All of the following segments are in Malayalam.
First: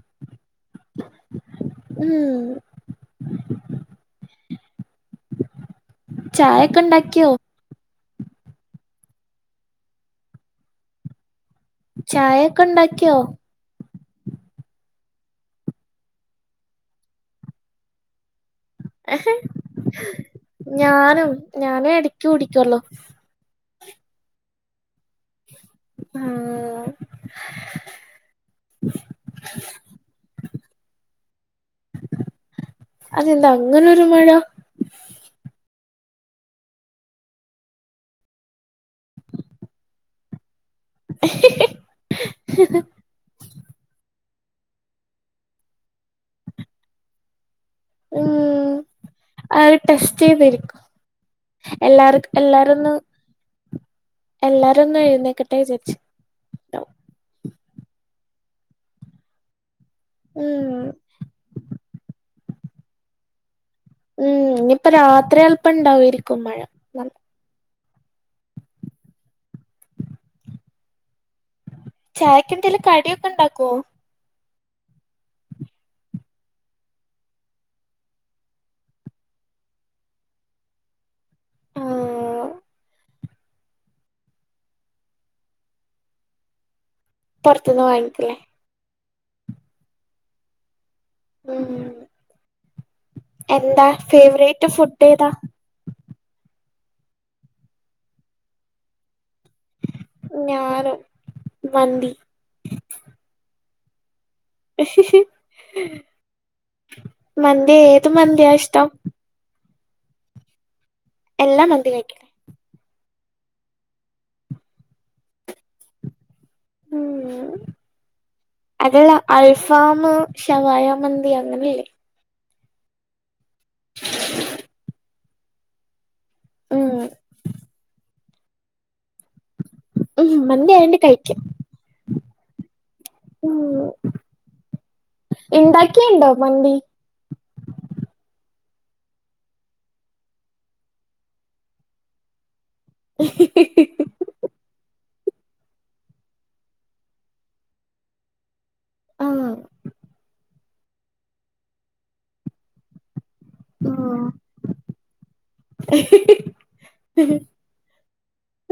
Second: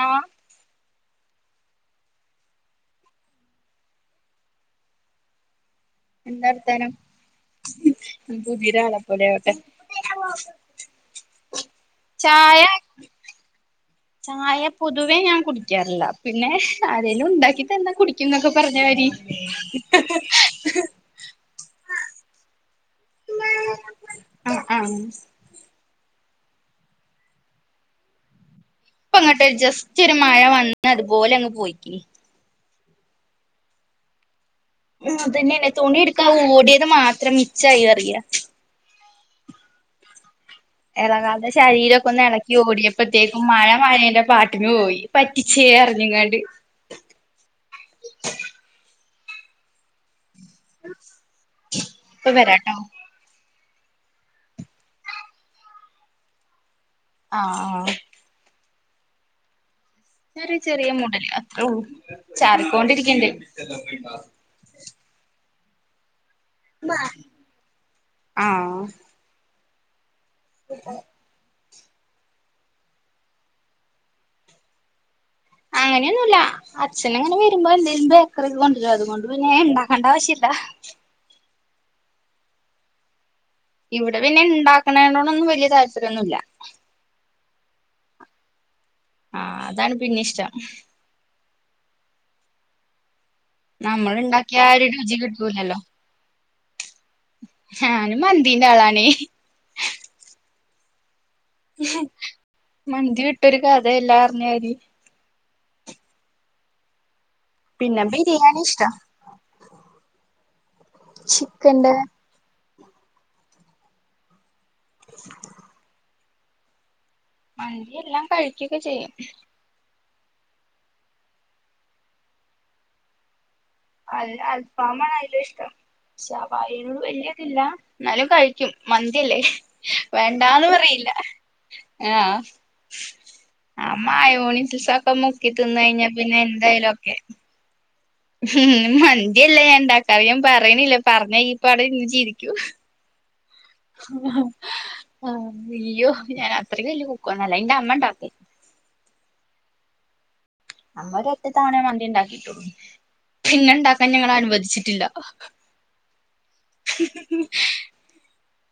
ആ ഹമ് എന്താ ചായൊക്കെ വർത്താനം. ഉണ്ടാക്കിയോ പുതിരാളെ പോലെ ആവട്ടെ. ചായ ചായൊക്കെ ണ്ടാക്ക്യോ ചായ പൊതുവേ ഞാൻ കുടിക്കാറില്ല. പിന്നെ ആരെലും ഉണ്ടാക്കി തന്നെ കുടി. ക്കുംന്നൊക്കെ പറഞ്ഞമരി. ഞാനും ഞാനും എടക്ക കുടിക്കൊള്ളു. ആഹ് ആഹ്. ആഹ്. ഇപ്പ അങ്ങോട്ടൊരു ജസ്റ്റ് ഒരു മഴ വന്ന് അതുപോലെ അങ്ങ് പോയിക്കി. അതെന്ത അങ്ങനൊരു മഴ. ഉംഹ് അതന്നെന തുണി ഇടുക്കാൻ ഓടിയത് മാത്രം മിച്ചായി പറിയ. ഇളങ്ങാതെ ശരീരൊക്കെ ഒന്ന് ഇളക്കി ഓടിയപ്പോ. പ്പത്തേക്കും മഴ മായേന്റെ പാട്ടിനു പോയി പറ്റിച്ചേന്നറ്ഞ്ഞ്ങ്ങാണ്ട്. ഉം അത് ടെസ്റ്റ് ചെയ്തര്ക്കും എല്ലാർ ഇപ്പ എല്ലാര് വരാട്ടോ ഒന്ന്. എല്ലാരൊന്ന് എഴുന്നേക്കട്ടെ വിചാരിച്ച്. ആഹ് ആഹ്. ന്നൊരു ഉം ചെറിയ മൂടല് അത്ര ള്ളു ചാറിക്കൊണ്ടിരിക്ക്ണ്ട്. ഉംഹ് ഇനിപ്പ രാത്രി അല്പ്പം ഉണ്ടാവേരിക്കും മഴ. മ്മ ആഹ്. [unintelligible] ചായക്ക്ന്തേലും കടിയൊക്കെ ഉണ്ടാക്കുവോ? അങ്ങനെയൊന്നുല്ല. അച്ഛന് അങ്ങനെ വരുമ്പോ എന്തേങ്കിലും ബേക്കറി കൊണ്ട്രും അതുകൊണ്ട് പിന്നെ ഉണ്ടാക്കേണ്ട ആവശ്യമില്ല. ആഹ് ഇവിടെ പിന്നെ ഉണ്ടാക്കണേണൊന്നും വല്ല്യ താല്പര്യന്നുല്ല. പൊറത്തുന്ന് വാങ്ങിക്കല. ആഹ് അതാണ് പിന്നെ ഇഷ്ടം. ഉംഹ് എന്താ നമ്മൾ ഇണ്ടാക്കിയ ഫേവറേറ്റ് ആ ഒരു ഫുഡ് രുചി ഏതാ? കിട്ടൂലല്ലോ ഞാന് മന്തിന്റെ ആളാണേ. ഞാനും മന്തി. മന്തി വിട്ടൊരു കഥല്ലാ പറിഞ്ഞാരി. മന്തിയ പിന്നെ ഏത് മന്തിയാ ബിരിയാണി ഇഷ്ടം. ഇഷ്ടാ എല്ലാ മന്തി ചിക്കന്റെ കഴിക്കും ഉം മന്തി എല്ലാം കഴിക്കൊക്കെ അതല്ല ചെയ്യും അൽഫാം ഷവായ മന്തി അങ്ങനെല്ലേ അല്ല അൽഫാമാണ് അയില് ഇഷ്ടം ഷവായ ഉം വല്യ ഇത് ഇല്ല ഇന്നാലും കഴിക്കും മന്തിയല്ലേ ഉം വേണ്ടാന്ന് മന്തി ആയോണ്ട് പറയില്ല കഴിക്കും ആഹ് ഉം ആ മായോണിസ് ഒക്കെ മുക്കി തിന്ന് കഴിഞ്ഞ ഇണ്ടാക്കിയുണ്ടോ പിന്നെ മന്തി എന്തായാലും ഒക്കെ ഉം മന്തിയല്ല ഞാൻ ഇണ്ടാക്കാറ് ഞാൻ പറയണില്ല പറഞ്ഞ ഇയ് പട് ഇരുന്ന് ചിരിക്കും [unintelligible] അയ്യോ ഞാൻ അത്രക്ക്‌ വല്യ കുക്കോന്നല്ല എന്റെ അമ്മ ഇണ്ടാക്കും ആഹ് നമ്മള് ഒരറ്റത്തവണേ മന്തി ണ്ടാക്കിട്ടൊള്ളു. പിന്നെ ണ്ടാക്കാൻ ആഹ് ഞങ്ങൾ അനുവദിച്ചിട്ടില്ല.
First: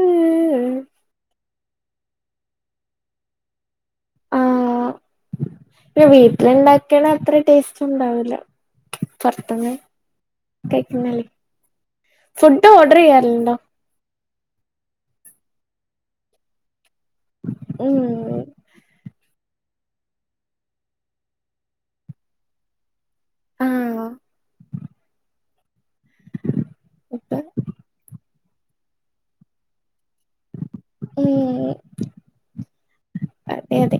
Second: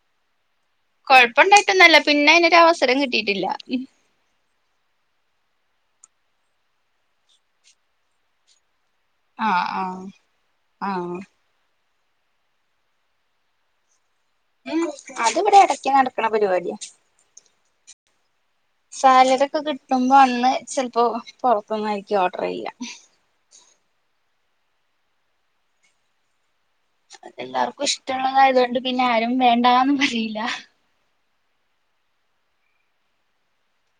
ഉം കൊഴപ്പണ്ടായിട്ടൊന്നല്ല പിന്നെ അയ്നൊരു അവസരം കിട്ടിയിട്ടില്ല. ആഹ് പിന്നെ വീട്ടിലുണ്ടാക്ക്ണ അത്ര ടേസ്റ്റ് ണ്ടാവൂല്ല. പൊർത് ആഹ് ന്ന് ആഹ് ആഹ് കഴ്ക്കുന്നല്ലേ ഫുഡ് ഓർഡർ ചെയ്യാർൽണ്ടോ? ഉം അത് വടെ എടക്ക് നടക്ക്ണ പരിപാടിയാ. ഉംഹ്. സാലറി ഒക്കെ കിട്ടുമ്പോ അന്ന് ചെൽപ്പോ പൊറ്ത്ത്ന്നായിരിക്കും ഓർഡറയ്യാ. ആഹോ അതെല്ലാർക്കും ഇഷ്ടള്ളതായതോണ്ട് പിന്നാരും വേണ്ടാന്നും പറീല്ലാ. ഉം അതെ അതെ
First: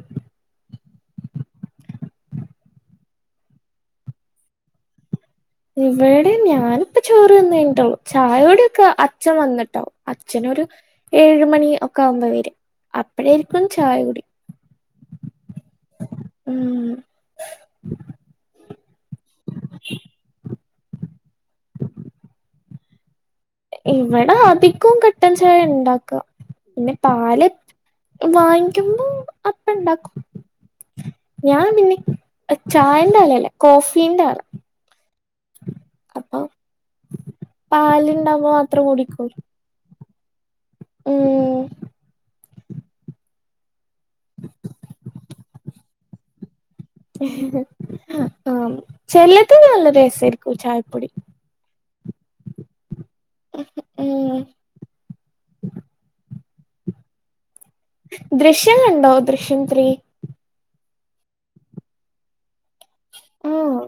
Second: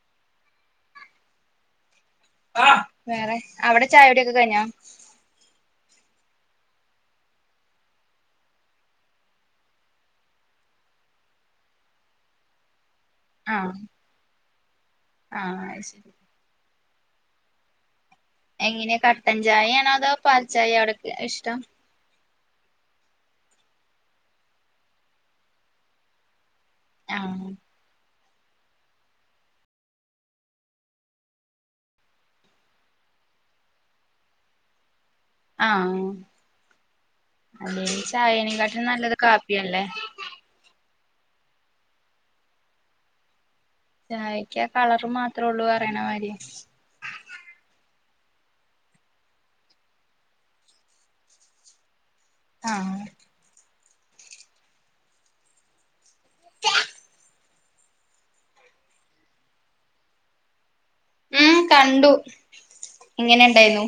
വേറെ അവിടെ ചായുടി ഒക്കെ കഴിഞ്ഞോ? ഇവടെ ഞാനിപ്പ ചോറ് തിന്ന് കഴിഞ്ഞിട്ടൊള്ളു. ചായുടിയൊക്കെ അച്ഛൻ വന്നിട്ടാവും. അച്ഛനൊരു ഏഴ്‌ മണി ഒക്കെ ആകുമ്പോ വെരും അപ്പഴായിരിക്കും ആഹ് ചായ കുടി. ആഹ് അഹ് ശരി ഉം എങ്ങനെ കട്ടൻചായാണോ അതോ പാൽച്ചായോ അവിടക്ക് ഇഷ്ടം? ഇവടെ അധികും കട്ടൻ ചായ ഇണ്ടാക്ക. പിന്നെ പാല് ആഹ് വാങ്ങിക്കുമ്പോ അപ്പ ണ്ടാക്കും. ഞാൻ പിന്നെ ചായന്റെ ആലല്ല കോഫീന്റെ ആളാ. ആഹ് അപ്പൊ അല്ലേലും പാലുണ്ടാവുമ്പോ മാത്രം ചായേനെംകാട്ടിലും നല്ലത് കുടിക്കുള്ളൂ കാപ്പിയാണ്ല്ലേ. ഉം ചായക്ക് ആ കളർ മാത്രൊള്ളൂ പറയണ മാരി. ആം ചെലത് നല്ല രസായിരിക്കും ചായപ്പൊടി. ആഹ് ഉം [unintelligible] ദൃശ്യം കണ്ടോ ദൃശ്യം ത്രീ? ഉം കണ്ടു. ആഹ് എങ്ങനെണ്ടായിന്നു?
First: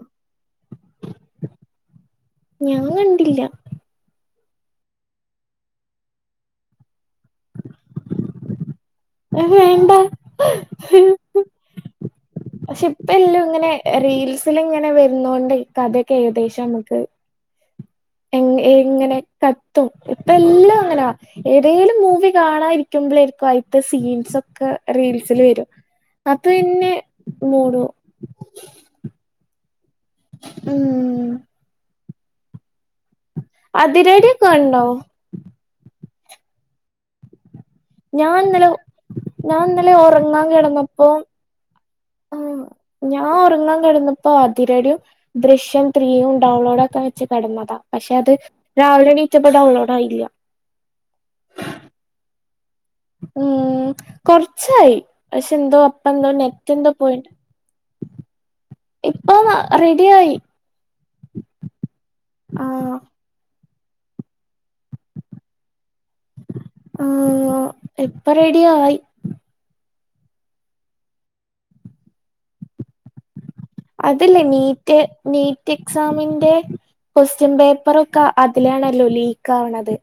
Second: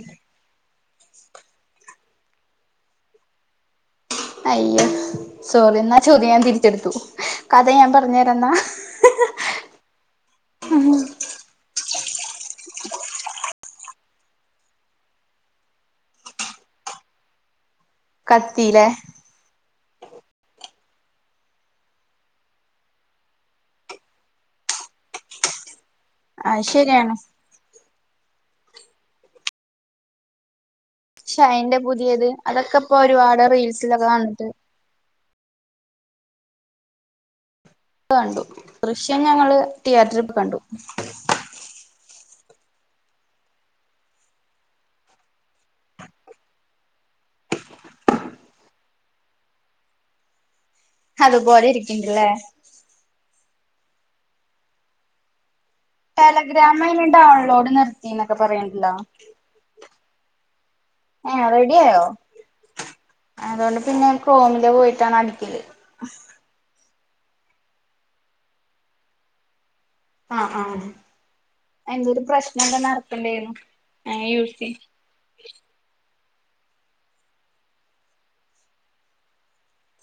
ഞാൻ കണ്ടില്ല അയ്യോ സോറി ന്നാ ചോദ്യം ഞാൻ തിരിച്ചെടുത്തു കഥ ഞാൻ പറഞ്ഞു തരാം ന്നാ. വേണ്ട [unintelligible] പക്ഷേ ഇപ്പം എല്ലും ഇങ്ങനെ റീൽസിൽ ഇങ്ങനെ വരുന്നോണ്ടെ കഥയൊക്കെ ഏകദേശം നമുക്ക് എങ് കത്തില്ലേ എങ്ങനെ കത്തും ഇപ്പം എല്ലും അങ്ങനാ. ഏതേലും മൂവി കാണാ ഇരിക്കുമ്പളേര്ക്കും അയിത്തെ സീൻസ് ഒക്കെ റീൽസിൽ വരും. ആ അപന്നെ ശരിയാണ് മൂഡോവും. ഉം ക്ഷെ യിന്റെ പുതിയത് അതൊക്കെ ഇപ്പോ ഒരുപാട് റീൽസിലൊക്കെ അതിരടിയൊക്കെ വന്നിട്ട് കണ്ടോ ഞാൻ കണ്ടു ഇന്നലെ ദൃശ്യം ഞങ്ങള് ഞാൻ ഇന്നലെ തിയേറ്ററിൽ ഒറങ്ങാൻ കണ്ടു കിടന്നപ്പോം ആഹ് ഞാൻ ഒറങ്ങാൻ കിടന്നപ്പോ അതിരടിയും ദൃശ്യം ത്രീയും ഡൗൺലോഡ് ആക്കാൻ വെച്ച് കടന്നതാ. പക്ഷെ അത് രാവിലെണീറ്റപ്പം ഡൗൺലോഡ് ആയില്ല. അത് പോലെ ഇരിക്കിണ്ട് ലേ. ഉം കൊർച്ചായി പക്ഷെ എന്തോ എന്തോ നെറ്റ് ടെലഗ്രാം എന്തോ അയിന് പോയിണ്ട് ഡൗൺലോഡ് നിർത്തി എന്നൊക്കെ പറയണ്ടല്ലോ? ഇപ്പൊ റെഡിയായി. ഏഹ് റെഡിയായോ ആഹ് അതുകൊണ്ട് പിന്നെ ക്രോമില് പോയിട്ടാണ് അടിക്കല്. ആഹ് എപ്പൊ റെഡി ആയി. ആഹ് ആഹ് എന്തൊരു പ്രശ്നം ഇവിടെ നടക്കണുണ്ടായിരുന്നു. അതില്ലേ നീറ്റ് നീറ്റ് എക്സാമിന്റെ. കൊസ്റ്റ്യൻ പേപ്പറൊക്കെ അതിലാണല്ലോ ലീക്ക് ആവണത്.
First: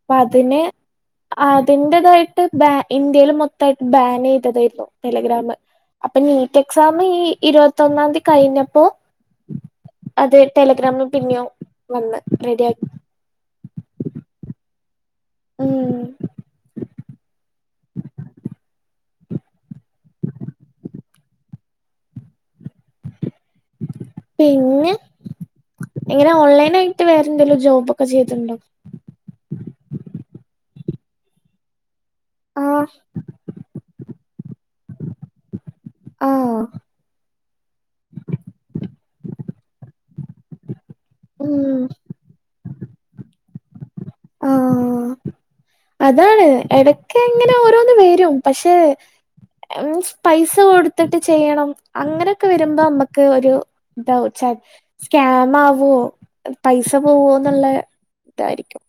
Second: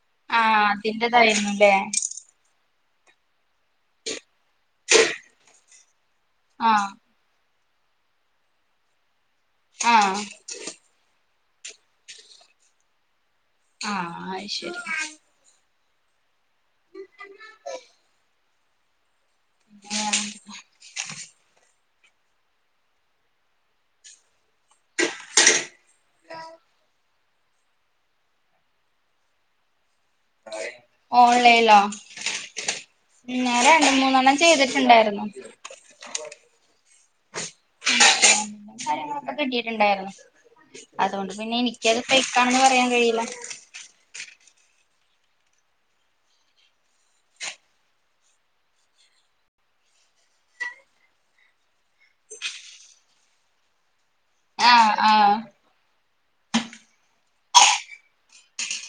അപ്പ ആ അതിനെ അതിന്റെതായിരുന്നുല്ലേ അതിന്റതായിട്ട് ബാ ഇന്ത്യയിൽ മൊത്തമായിട്ട് ബാൻ ചെയ്തതായിരുന്നു. ടെലഗ്രാമ് അപ്പൊ നീറ്റ് ആഹ് എക്സാം ഈ ഇരുപത്തൊന്നാം തീയതി കഴിഞ്ഞപ്പോ ആഹ് അത് ടെലഗ്രാമും പിന്നെയും വന്ന് റെഡി ആക്കി. ആഹ് ശരി. ഉം. [unintelligible] പിന്നെ. ഇങ്ങനെ ഓൺലൈൻ ആയിട്ട് വേറെന്തേങ്കിലും ജോബ് ഒക്കെ ചെയ്തിട്ടുണ്ടോ? ഓൺലൈനിലോ? ആഹ് ഉം ഞാൻ രണ്ടു മൂന്നെണ്ണം ചെയ്തിട്ടുണ്ടായിരുന്നു. ആഹ് കാര്യങ്ങളൊക്കെ കിട്ടിയിട്ടുണ്ടായിരുന്നു അതുകൊണ്ട് പിന്നെ ഉം എനിക്ക് അത്. ഫേയ്ക്കാണെന്ന് പറയാൻ കഴിയില്ല. ആഹ്. അതാണ് ഇടക്ക് ഇങ്ങനെ ഓരോന്ന് വരും പക്ഷെ. മീൻസ് പൈസ കൊടുത്തിട്ട് ചെയ്യണം അങ്ങനെയൊക്കെ വരുമ്പോ നമ്മുക്ക് ഒരു. ഇതാവും ചട് ആഹ് ആഹ് സ്കാമ് ആകുവോ പൈസ പോവോന്നുള്ള ഇതായിരിക്കും.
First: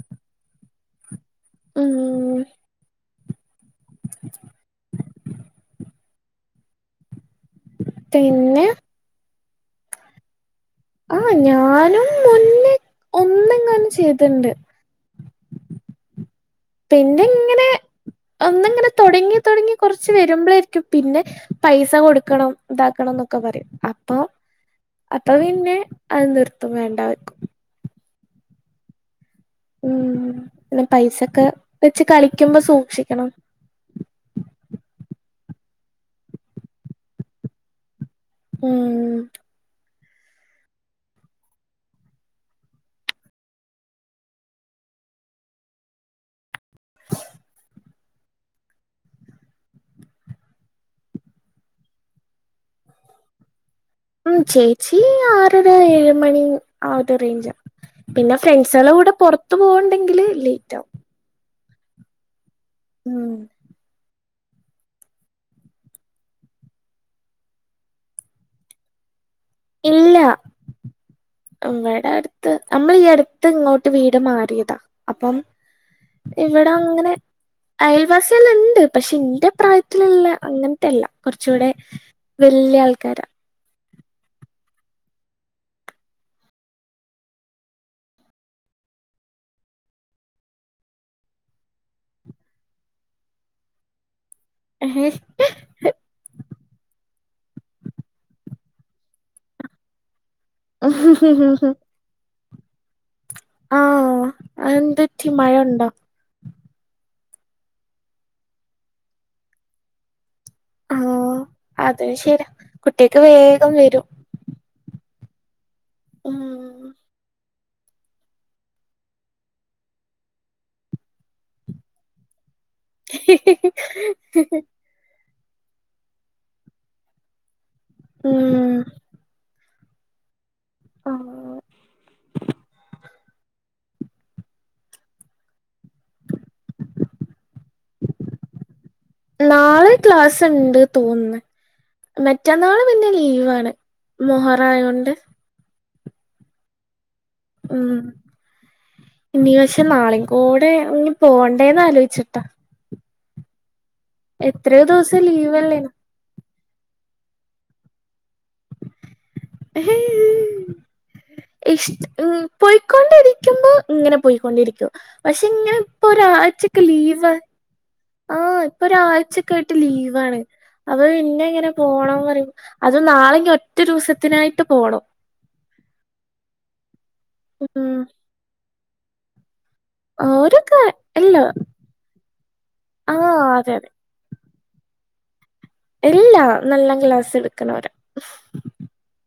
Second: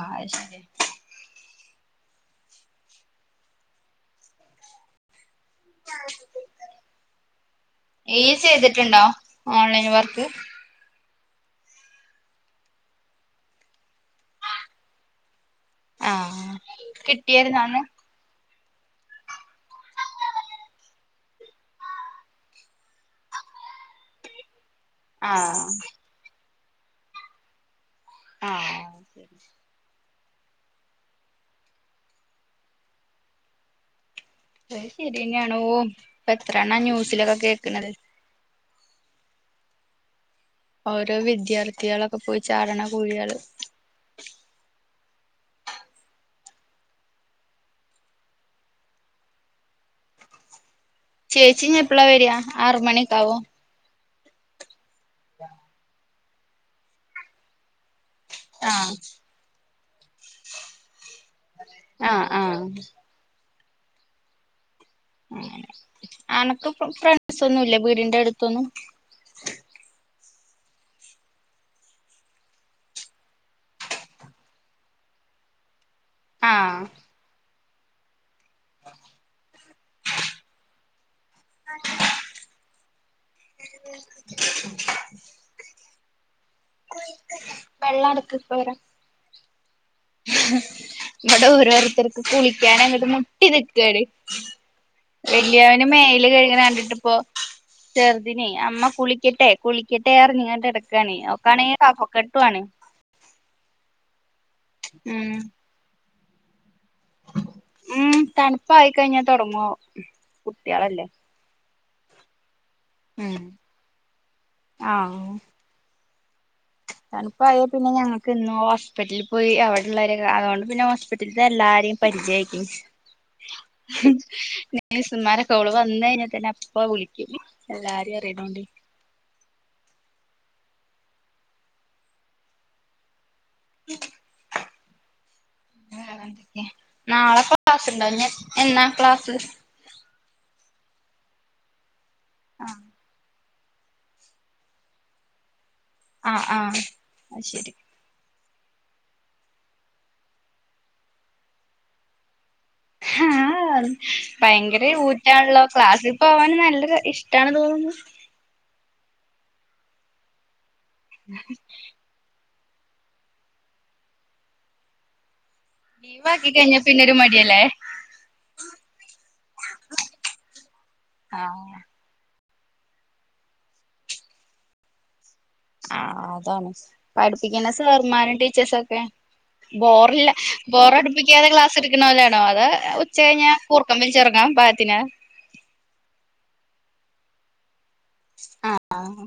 ആയ് ശരി. ഉം. ഈയ് പിന്നെ ചെയ്തിട്ടുണ്ടോ ഓൺലൈൻ വർക്ക്? ആഹ് ഞാനും മുന്നേ ഒന്ന് എങ്ങാനം ചെയ്തിണ്ട്. ആഹ് പിന്നെ കിട്ടിയായിരുന്നോ ഇങ്ങനെ അന്ന് ഒന്നിങ്ങനെ തുടങ്ങി തുടങ്ങി കുറച്ച് വരുമ്പോഴായിരിക്കും പിന്നെ. പൈസ കൊടുക്കണം ഇതാക്കണം എന്നൊക്കെ പറയും അപ്പൊ അപ്പൊ ആഹ് പിന്നെ അത് നിർത്തും വേണ്ട വെക്കും. ആഹ് ശരി. ഉം പിന്നെ പൈസൊക്കെ വെച്ച് കളിക്കുമ്പോ സൂക്ഷിക്കണം. അത് ശരിയന്നെയാണോ ഇപ്പ എത്ര എണ്ണ ന്യൂസിലൊക്കെ കേൾക്കണത്. ഉം. ഓരോ വിദ്യാർത്ഥികളൊക്കെ പോയി ചാടണ കുഴികള്. ചേച്ചി ഇനി എപ്പളാ വരിയാ ആറ് മണി ഒക്കെയാവുമോ? ഉം ചേച്ചി ആറ് അര ഏഴ് മണി ആഹ് ഒരു റേഞ്ചാ. പിന്നെ ഫ്രണ്ട്സുകളുടെ ആഹ് കൂടെ പുറത്തു പോകു ഉണ്ടെങ്കില് ലേറ്റ് ആകും. ആഹ് ആഹ്. ഉം. ആനക്ക് ഫ്രണ്ട്സ് ഒന്നും ഇല്ലേ വീടിന്റെ അടുത്തൊന്നും. ഇല്ല. വിടെ അടുത്ത് നമ്മൾ ഈ അടുത്ത് ഇങ്ങോട്ട് വീട് മാറിയതാ. അപ്പം ഇവിടെ ആഹ് അങ്ങനെ അയൽവാസിള് ഇണ്ട്. പക്ഷെ ഇന്റെ പ്രായത്തി വട്ടല്ല അങ്ങനത്തെ അല്ല കുറച്ചുകൂടെ വലിയ ആൾക്കാരാ. [inaudible] വെള്ളം അട്ക്ക് നോരാ ഇവിടെ ഓരോരുത്തർക്ക് കുളിക്കാന് അങ്ങട്ട് മുട്ടി നിക്കാണ്. വള്ളിയ മേൽ കഴക്ണ് കട്ണ്ടിട്ടിപ്പോ ചെറുതിനെ അമ്മ കുളിക്കട്ടെ കുളിക്കട്ടെ അറിഞ്ഞങ്ങട്. എടക്കാണ് ഒക്കാണെങ്കിൽകഫക്കെട്ടുണ്. ആഹ എന്ത്പറ്റി ഉം മഴ കോണ്ടോ? ഉം തണുപ്പായി കഴിഞ്ഞ തുടങ്ങു. ആ അതെ ശരിയ കുട്ടികക്ക് വേഗം വരും. ആഹ ഉം തണുപ്പ് അയ പിന്നെ ഞങ്ങൾക്ക് എനും ഹോസ്പിറ്റലിൽ പോയി അവിടെള്ളവരെ അതുകൊണ്ട് പിന്നെ ഹോസ്പിറ്റലിൽ എല്ലാരിം.. പരിചയക്ക്ണ്. [inaudible] നേഴ്സുമാരൊക്കെ അവള് വന്ന് കഴിഞ്ഞാൽ തന്നെ അപ്പ വിളിക്കും. എല്ലാരും അറിയണോണ്ട്. ഉം ആഹ് നാളെ ക്ലാസ്ണ്ടാ എന്നാ ക്ലാസ്സ്. ക്ലാസ്സ് ഉണ്ട് തോന്ന് മറ്റന്നാള് പിന്നെ ലീവാണ്. മുഹറാംഅയോണ്ട്. ആ ആ ശരി ഉം ഇനി പക്ഷെ നാളിം കൂടെ പോകണ്ടേന്ന് ആലോചിച്ചിട്ടാ. ആഹ എത്രയോ ഭയങ്കര ദിവസം ഊറ്റാണല്ലോ ലീവല്ലേനോ ക്ലാസ്. പോവാന് നല്ലൊ ഇഷ്ട് തോന്നുന്നു. ഹേ ഇഷ ഉ പോയിക്കൊണ്ടിരിക്കുമ്പോ ഇങ്ങനെ പോയിക്കൊണ്ടിരിക്കും. പക്ഷെ ഇങ്ങനെ ലീവാക്കി കഴിഞ്ഞാ ഒരാഴ്ചക്ക് പിന്നെ ഒരു ലീവാണ്. മടിയല്ലേ ആഹ ഇപ്പൊ ഒരാഴ്ചക്ക ആയിട്ട് ലീവാണ് അപം പിന്നെ ഇങ്ങനെ ആഹ് പോണംന്ന് പറയുംപോ. അതും നാളെ ഇഞ്ഞ്ഒറ്റ ദിവസത്തിനായിട്ട് പോകണം. ആ അതാണ് പഠിപ്പിക്കുന്ന ഉം സർമാനും ടീച്ചേഴ്സൊക്കെ. ബോറില്ല ഓരൊക്കെ അല്ല ബോറടുപ്പിക്കാതെ ക്ലാസ് എടുക്കണലാണോ. അത് ഉച്ച ആ കഴിഞ്ഞ അതെ അതെ കുർക്കം വലിച്ചിഉറങ്ങാം പായത്തിന്. ഇല്ല നല്ല ക്ലാസ്സ് എടുക്ക്ണോര. ആഹ് ആഹ്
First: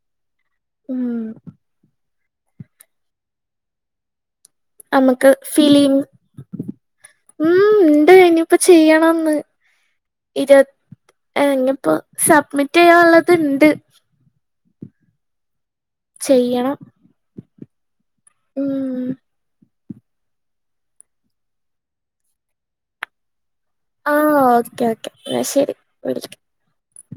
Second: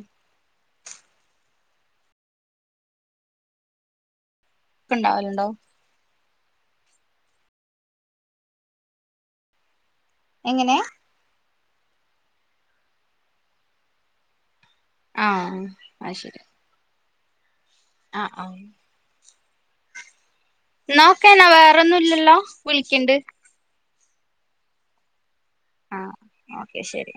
ഉം ഒക്കെ നമുക്ക് ഉണ്ടാവലുണ്ടോ ഫിലിം ഉം ഉണ്ട് ഇനിയിപ്പ ചെയ്യണംന്ന് ഇരു എങ്ങനെ ഇങ്ങിപ്പോ സബ്മിറ്റ് ചെയ്യാനുള്ളത് ഇണ്ട്. ആഹ് ചെയ്യണം. ആ ആഹ്. ഉം എന്നോക്കേ എന്നാ. വേറെൊന്നും ഇല്ലല്ലോ? വിളിക്കണ്ട് ആഹ് ഓക്കേ ഓക്കേ എന്നാ ശരി. ആഹ് വിളിക്കാം ഓക്കെ ശരി